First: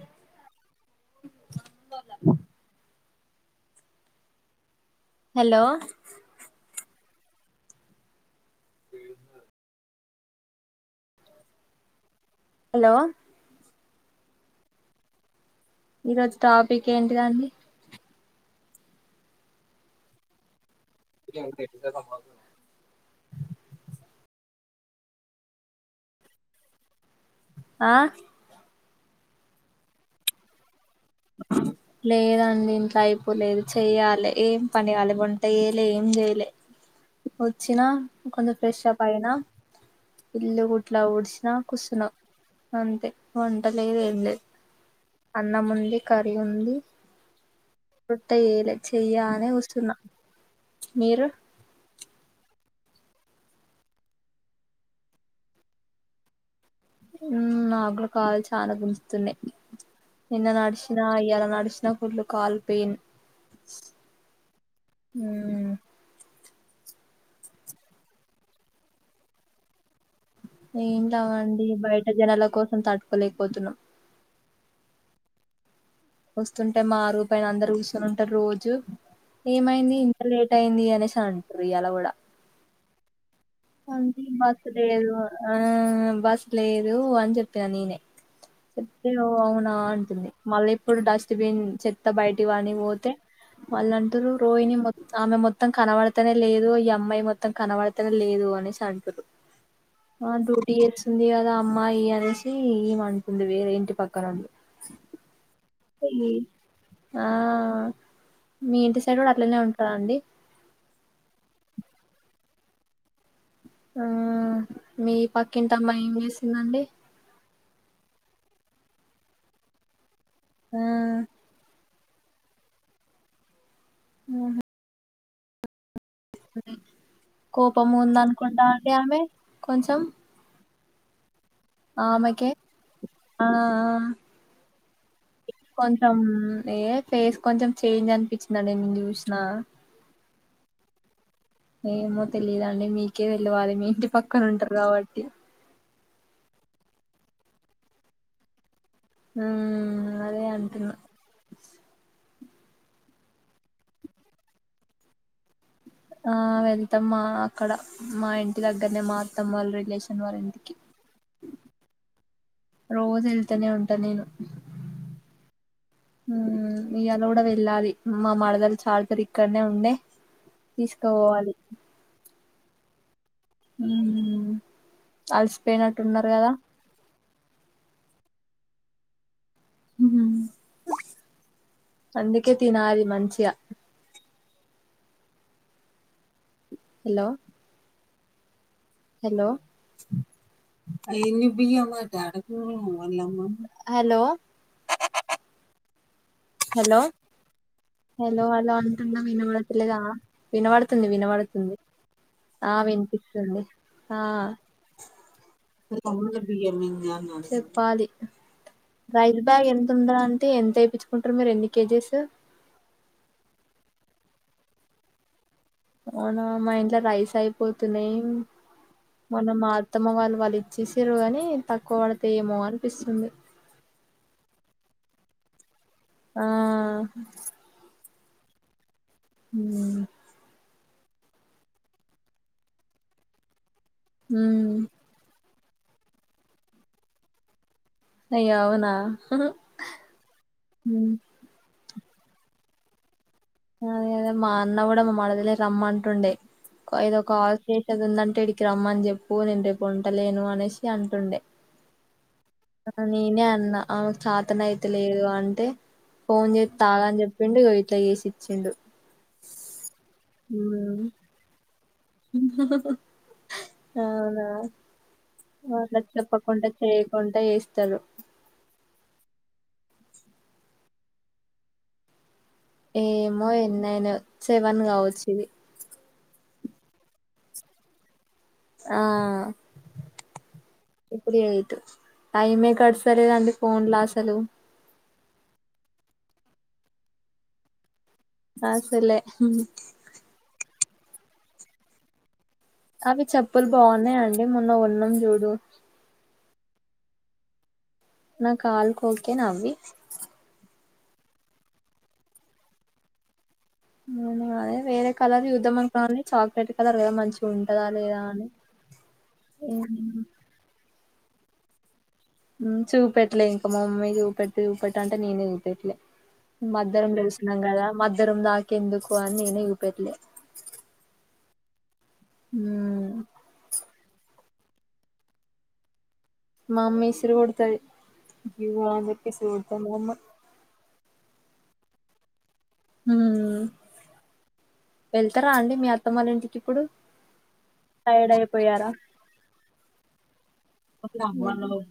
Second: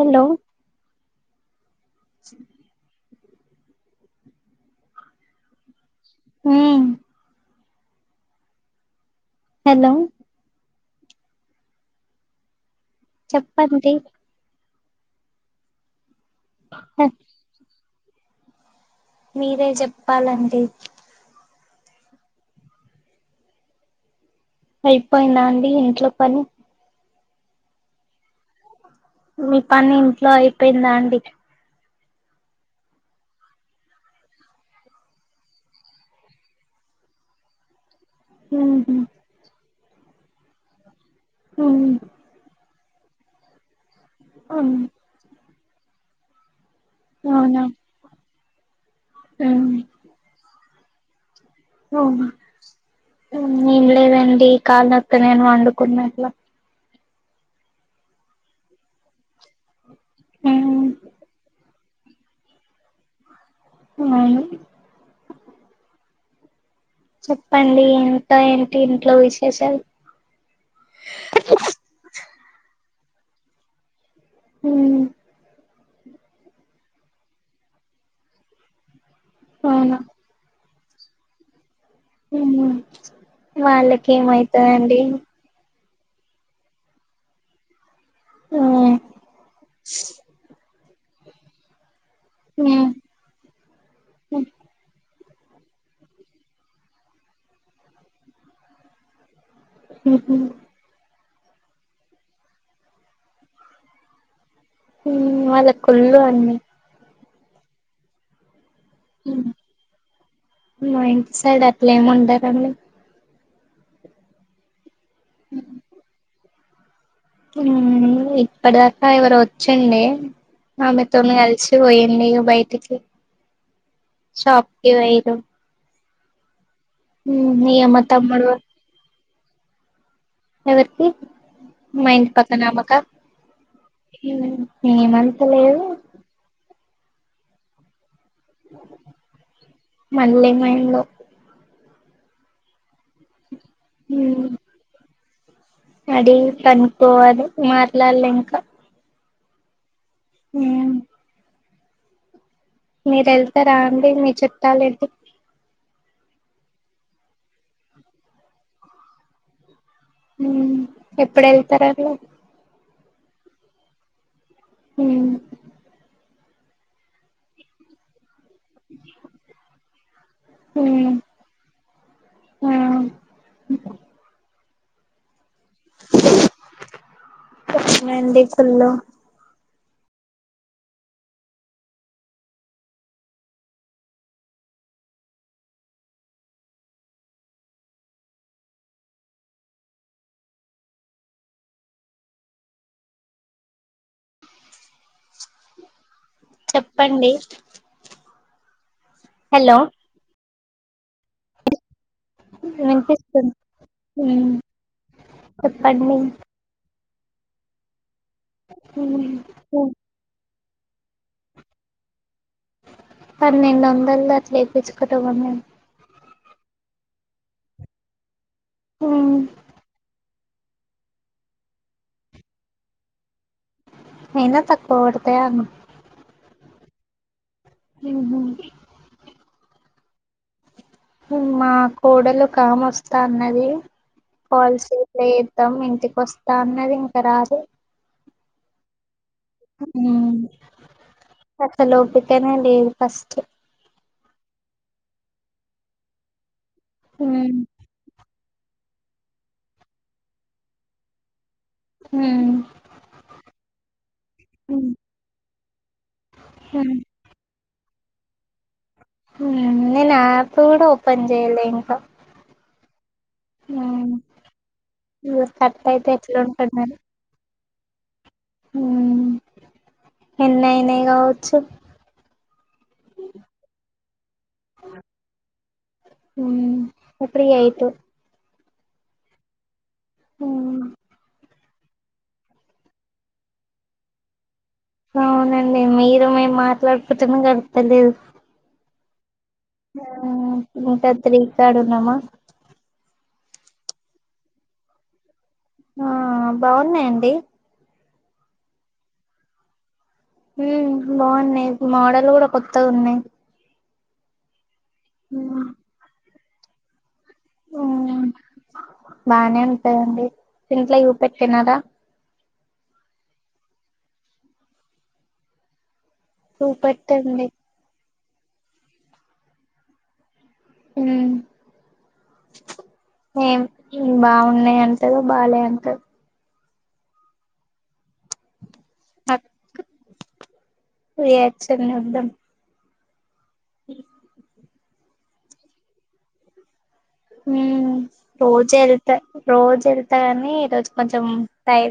Hello hello హ్మ్ hello hello చెప్పండి ఈ రోజు టాపిక్ హ, ఏంటిదండి? మీరే చెప్పాలండి. ఉద మ అయిపోయిందా అండి ఇంట్లో పని? ఆ మీ పని ఇంట్లో అయిపోయిందా అండి? లేదండి ఇంట్ల అయిపోలేదు చెయ్యాలె, ఏం పని కాలె వంట చేయలే ఏం చేయలే. వచ్చిన కొంచం ఫ్రెష్ ఉహు అప్ అయినా, ఇల్లు గుట్ల ఊడ్చిన ఉమ్ కూసున్నా. అంతే వంటలేదు ఏం లేదు ఆ అన్నం ఉంది, కర్రీ ఉంది. అవునా వంట చేయలె, చెయ్య అనే ఉమ్ చూస్తున్న, మీరు? ఓహ్ ఏం లేదండి, కాలు నొత్తాన్నయ్ అని వండుకున్నట్లా ఉమ్ నాకు గుడ కాళ్ళు చాల గుంజుతున్నయ్. నిన్న ఉమ్ నడిశిన ఇయ్యాల నడిశిన, ఫుల్ కాలు పెయిన్ అవును ఉమ్ చెప్పండి ఇంత ఏంటి ఇంట్లో విశేషాలు? నేనా అండి బయట జనాల కోసం తట్టుకోలేకపోతున్నాం ఉమ్ వస్తుంటే మాఅరుగు పైన అందరు కూర్చొని ఉంటరు రోజు ఏమైంది అవునా ఇంతా లేటు లెట్ అయింది అనేసి అంటారు ఇయ్యలా గూడా ఉమ్ వాళ్ళకి ఆంటీ బస్ ఏమైతదండి లేదు బస్ లేదు అని చెప్పిన నేనే ఉమ్ చెప్తే ఓ అవునా అంటుంది మళ్ళీ ఇప్పుడు డస్ట్బిన్ చెత్త బయటిపడనిక ఉమ్ పోతే వాళ్ళ అంటరూ ఉమ్, రోహిని మొత్తం ఆమె మొత్తం కనబడితేనే లేదు ఈ అమ్మాయి మొత్తం కనబడితేనే లేదు అనేసి అంటురు ఆ ఉహు డ్యూటీ ఇస్తుంది గదా అమ్మాయి అనేసిఈమె అంటుంది వేరేంటి పక్కనోళ్ళు మ్ వాళ్ళక్ కుళ్ళు అన్నీ ఆ మీ ఇంటి సైడ్ గూడా అట్లనే ఉంటార అండి మా ఇంటి సైడ్ అట్లా ఏం ఉండదండి ఆ మీ పక్కింటిమ్మాయి ఏం చేసిందండి మ్ ఇప్పటి దాకా ఎవరు వచ్చండె ఆ ఆమెతోన్ని కలిసిపోయి ఇగా బయటికి షాప్కి పోయినరు కోపం మా ఉంద తమ్ముడు అనుకుంటా అండి ఆమె కొంచెం ఎవరికి మా ఇంటి ఆమెకే పక్కనఆమెక ఆ ఆ మ్ ఏమన్త్ కొంచెం ఏ ఫేస్ కొంచెం చేంజ్ అనిపించింది అండి నేను చూసినా మైండ్లో ఏమో తెలిదు అండి మీకే తెలివాలి మీ ఇంటి పక్కన ఉంటరు కాబట్టి అడిగి కనుకోవాలి మాట్లాడలే ఇంకా ఉ ఉమ్ మీరు వెళ్తారా అండి మీ చుట్టాల ఇంటి ఆ వెళ్తాం మా అక్కడ మా ఇంటి దగ్గరనే మాఅత్త వాళ్ళు రిలేషన్ వాళ్ళ ఇంటికి మ్ ఎప్పుడు వెళ్తార్ అండి రోజు వెళ్తనే ఉంటా నేను ఉ ఉమ్ ఇయ్యాలా గూడా వెళ్ళాలి మా మరదల్ చార్జర్ ఇక్కడనే ఉండే తీసకపోవాలి ఉ మ్ అలసిపోయినట్టు ఉన్నారు గదా వచ్చి నండి ఇంతల్లో అందుకే తినాలి మంచిగా హలో హలో హలో [inaudible] హలో చెప్పండి హలో హలో అంటున వినబడత హలో లేదా వినబడుతుంది వినబడుతుంది ఆ వినిపిస్తుంది వినిపింస్తుంది ఆ ఉమ్ చెప్పండి ఉమ్ చెప్పాలి రైస్ బ్యాగ్ ఎంత ఉందరా అం అయితే ఎంత ఎ పించుకుంటారు మీరు ఎన్ని కేజీస్ పన్నెండు వందలు అట్ ఎ పించుకుట మేము అవునా మా ఇంట్లో రైస్ అయిపోతున్నాయి ఉమ్ మొన్న మా అత్తమ్మ వాళ్ళ వల్ల తేచ్చిసరు గాని తక్కువ పడితే ఏమో అనిపిస్తుంది ఎనా తక్కువ పడతా అండి ఆ ఉహు ఉ మా కోడలు ఒక ఆమె వస్తాన్నది ఉమ్, పాలసీ లే వత్తం ఇంటికి వస్తా అన్నది ఇంక రాలే అయ్యో అవునా ఉమ్ ఉమ్ అసలు ఓపికనే లేదు ఫస్ట్ అదే కదా మా అన్న కూడా మా మాడదిల్ రమ్మంటుండే ఏదో కాల్ ఉమ్ చేసేది ఉందంటే ఈడికి రమ్ మ్మని చెప్పు నేను రేపు ఉంటలేను అనేసి అంటుండే ఉమ్ ఆ నేనే అన్నా ఆమెకు చాతన అయిత ఉమ్ లేదు అంటే ఫోన్ చేత్త ఆగు అని చెప్పిండు ఇగ ఇట్ల చేసి ఇచ్చిండు ఉమ్ నేను యాప్ కూడా ఓపెన్ చేయలే ఇంకా ఉహుహుహు ఉమ్ అవునా ఇగ మాకు కట్ అట్లా అయితే చెప్పకుండా ఎట్లుంటది చేయకుండా చేస్తారు ఉమ్ ఎన్నయినాయి కావచ్చు ఏమో ఎన్నయినాయో సెవెన్ కావచ్చు ఇది ఉమ్ ఇప్పుడు ఎయిటు ఆ మ్మ్ ఇప్పుడు ఎయిట్ టైమే గడుస్తలేదండి ఫోన్ లో అసలు అవునండి మీరు మేము మాట్లాడుకుంటే నే గడుస్తలేదు అస్సలు లే ఉమ్ ఇంకా త్రీ కాడ ఉన్నామా అవి చెప్పులు బాగున్నాయండి మొన్న కొన్నాం చూడు ఆ బాగున్నాయండి నా కాల్కి ఓకే నా అవ్వి ఉమ్ బాగున్నాయి మాడలు కూడా కొత్తగా ఉన్నాయి ఉమ్ అదే వేరే కలర్ మ్మ్ చూద్దం అనుకున్న కానీ చాక్లెట్ కలర్ కదా మంచి గ ఉంటదా లేదా మ్మ్ అని ఉమ్ పెట్టినారా ఉమ్ చూపెట్లే ఇంకా మా అమ్మీ చూపెట్టి చూపెట్ అంటే నేనే చూపెట్లే మద్దరం చూపెట్టండి వస్తున్నాం కదా మద్దరం దాక ఎందుకు అని నేనే చూపెట్లే మ్మ్ ఉమ్ ఏం బాగున్నాయి అంటదో బాలే అంట మా అమ్మ ఇసురు కొడతాది జీవ అదక ఇసురు కొడతాది మా అమ్మ పోయాచ్చు ఉంది అడ్డం ఉమ్ వెళ్తారా అండి మీ అత్తమ్మోళ్ల ఇంటికి ఇప్పుడు ఉమ్ టైర్డ్ రోజు అయిపోయారా వెళ్తా రోజు వెళ్తా అని ఈ రోజు [unintelligible]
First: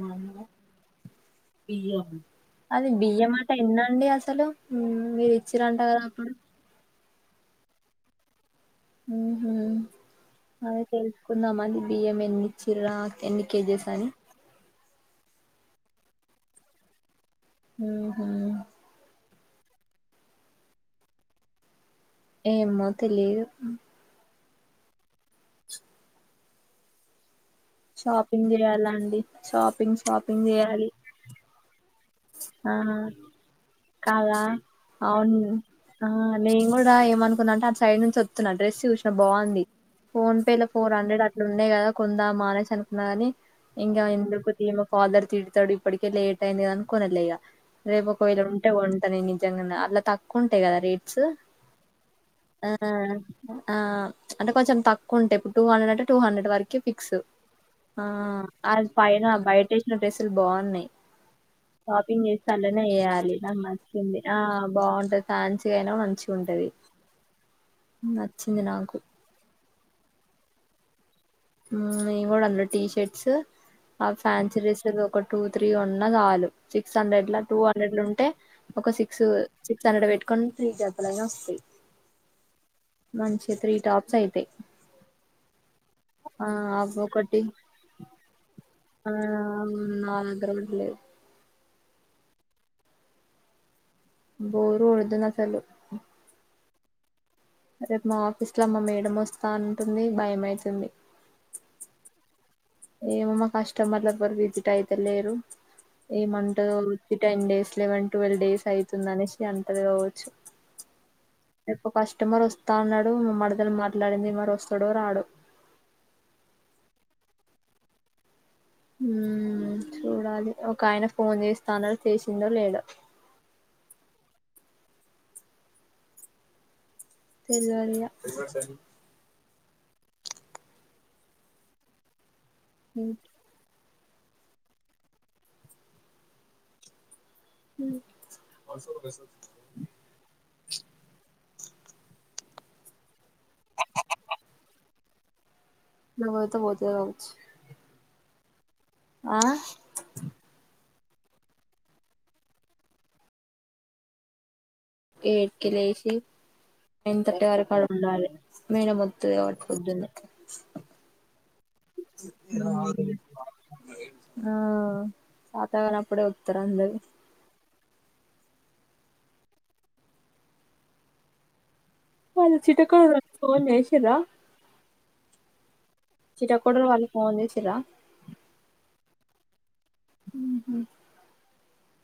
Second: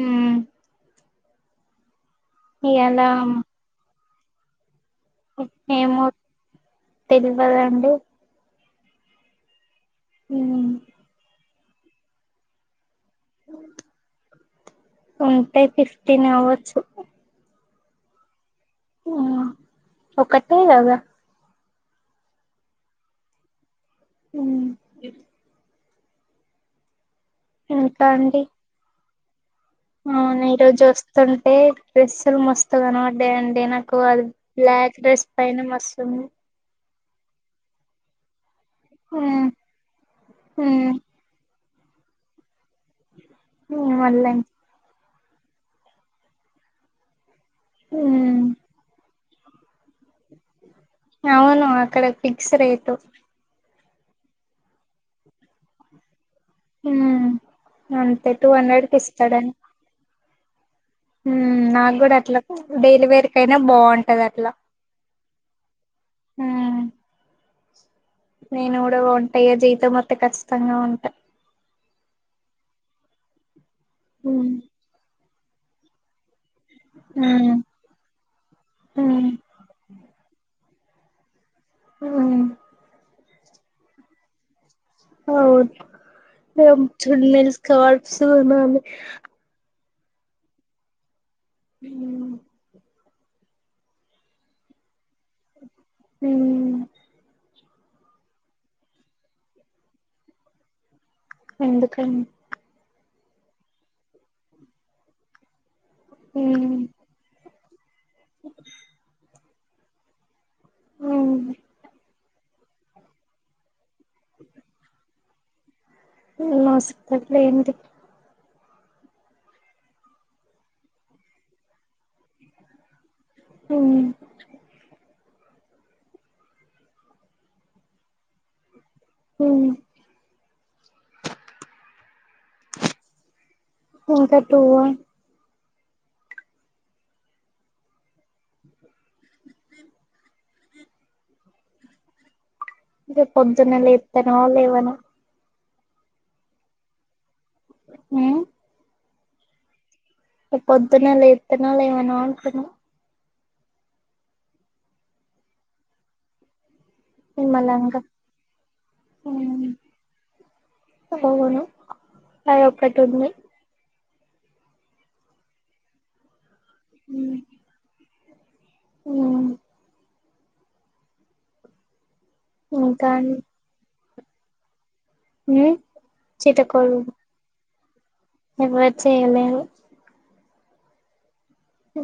ఉమ్ బియ్యం అది ఇయాల బియ్యమాట ఎన్నండి అసలు ఉమ్ మీరు ఇచ్చిర్రు అంట కదా అప్పుడు తెలువదండి ఉహుమ్ ఉమ్ అదే తెల్సుకుందామ్ అని అది బియ్యం ఎన్ని ఇచ్చిర్రా ఎన్ని కేజెస్ అని టే ఫిఫ్టీన్ అవ్వొచ్చు ఉహుమ్ ఉమ్ ఒకటే కదా ఏమో తెలిదు ఉమ్ ఇంకా అండి షాపింగ్ చేయాలా అండి అవును ఈ రోజోస్తుంటే డ్రెస్లు ఆ మస్తు కనవడ్డయ్ అండి నాకు అది కాదా బ్లాక్ డ్రెస్ అవును పైన ఆ మస్తుంది నేను కూడా ఏమనుకున్నాంటే అ సైడ్ నుంచి వొత్తున డ్రెస్ జూస్నా ఉమ్ బావుంది ఫోన్పేలో ఉమ్ ఫోర్ హండ్రెడ్ అట్లా ఉన్ న్నయి గదా కొందామా అనేసి అనుకున్నా గాని ఇంకా మళ్ళ ఎందుకుతీ ఫాదర్ తిడ్తాడు ఇప్పటికే లేట్ అయిన్ది అనుకోనలేక రేపు ఉమ్ ఒకవేళ ఉంటే గోంటా నేన్ అట్లా తక్కువ ఉంటాయి కదా రేట్స్ అవును అక్కడ ఫిక్స్ ఆ రేటు ఆ అంటే కొంచెం తక్కువ్ ఉంటే ఇప్పుడు టూ హండ్రె అే టూ హండ్రెడ్ వరకి ఫిక్స్ హ్మ్ ఆ అంతే టూ అ హండ్రెడ్ పైన బయటేసిన డ్రెస్సులు బాగున్నాయ్ ఉమ్ షాపింగ్ జేస్తే అన్లోనే జేయాలి కైనా నాకు నచ్చింది బాగుంటది ఆ అట్లా బావుంటది ఫాన్సీ అయినా మంచిగుంట్ టది హ్మ్ నేను గూడా గొంటాఇగ జీతమోతే కచ్చితంగా గొంటా ఉమ్ నే గూడా అందులో టీ షర్ట్స్ ఆ హ్మ్ ఫ్యాన్సీ డ్రెస్లలో ఒకట్ టూ త్రీ ఉన్న కావాలి సిక్స్ హండ్రెడ్లా హ్మ్ టూ హండ్రెడ్లుంటే ఒక సిక్స్ హ్మ్ సిక్స్ హండ్రెడ్ పెట్కొని త్రి జాతలైన వొస్తయ్ హ్మ్ మంచిగా త్రీ టాప్స్ అయితయ్ అవున్ మేమ్ చున్నిల్ ఒకటి ఏసుకోవచ్చు ఉమ్ అందరూ లేవు ఉమ్ బోర్ గోడుతుది అసలు ఉమ్ రేప్ మా ఆఫీస్లా మా మేడమోస్తా అంటుంది భయమైతుంది ఎందుకని ఏమో మా కస్టమర్లెవరు విజిట్ అయితాలేరు ఏమంటదో హ్మ్ టెన్డేస్ లెవెన్ ట్వెల్వ్ డేస్ అవుతుంది అనేసి అంటది గావచ్చు హ్మ్ రేపు కస్టమర్ వస్తా అన్నాడు మా మర్దల్ మాట్లాడింది మరి వస్తాడో రాడో నాసిక్ ఇంకేంటి హుమ్ చూడాలి ఒకయన ఫోన్ జేస్తా అన్నడు జేసిండో లేడో ఉమ్ తెల్వదిగా హుమ్ ఇన్ ఇంకా టూ ఆ ఉమ్ రేప్పొద్దున్న లేతనో లేవనో నావిత బోతాది గావొచ్చు హ రేపొద్దున లేతనో లేవనో అంటున్న ఎయిట్ కీ లేసి నైన్ తట్టే వరకు అడ నిమ్మలంగా ఉండాలి మాడెం ఓట్టడి కాబట్టి పొద్దుంది వును అ ఒక్కటి ఉంది ఆ సాతాగారం అప్పుడే ఉత్తరంద్దరు అ అ ఇంకా చిటకకులోళ్ళకి ఫోన్ చేసిండ్రా ఎ చితకుడి వాళ్ళ ఫోన్ చేసిండ్రా నాకి వె చేయలేదు హ్మ్ హు అ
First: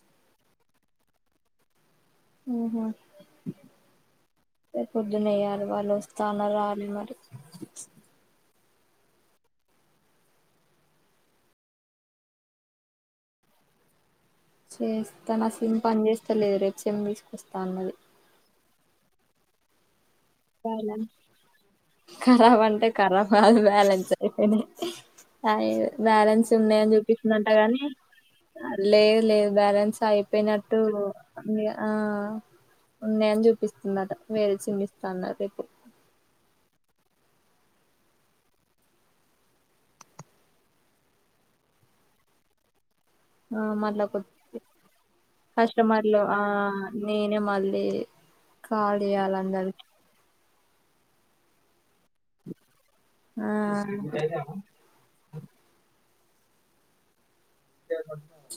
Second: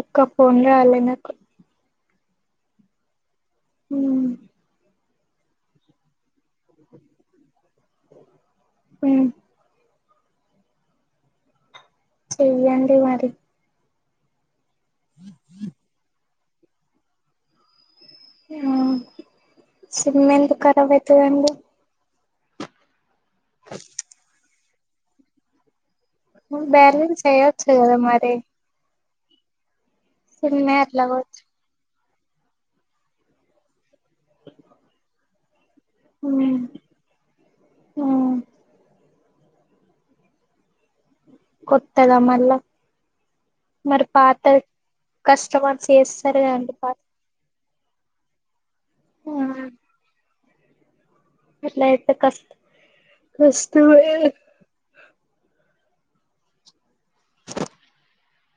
ఒక్క ఫోన్ రవాలి నాకు హ్మ్ హు హ్మ్ పొద్దున వేయ్యాలి వాళ్ళు వస్తాన రావాలి మరి అ చే్యంట మరి చేస్తాను సిమ్ పని చేస్తా లేదు రేపు చెమ్ తీసుకొస్తా అన్నది ఆ సిమ్మె ఎందు కఖరాబ్ అవుతుందిందు కరబ్ అంటే కరాబ్ అ బ్యాలెన్స్ అయిపోయినా అ బ్యాలెన్స్ ఉన్నాయని బ్యాలెన్స్ చూపిస్తున్నాంట ఎయ్యొచ్చు గానీ కదా మరి అ లేదు లేదు బ్యాలెన్స్ సిమ్మే అయిపోయినట్టు అట్లా పోవచ్చు ఆ ఉంది అని చూపిస్తున్నట వేరే చినిపిస్తాన్నారు రేపు ఉ ఆ కొత్తగా మల్ళ ఆ మళ్ళా కొద్ కష్ట కస్టమర్స్ మర్లు ఆ చేస్తారు కదండి పాత నేనే మళ్ అే కాళ అాలండ అలాయితే కష్ట ఆ కష్ట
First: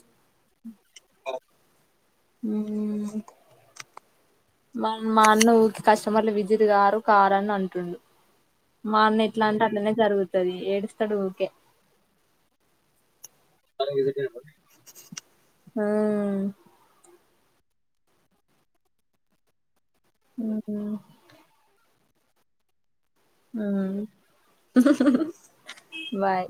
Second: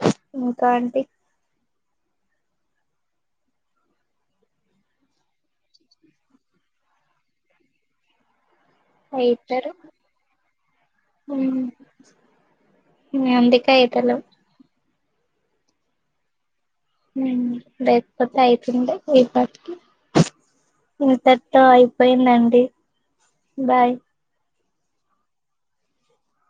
ఇంకా అంటంటి అ మ మాన్న కస్టమర్లు విజిత్ గారు కారని అంటుండు మార్న్న ఎట్లా అంటే అయితారు అలానే జరుగుతుది ఏడుస్తాడు ఊరికే ఎంతకాయదల హ ేపోతే అయితుడి ఈ పటికి ఉ ఇంతతోయి పోయిందండి బాయ్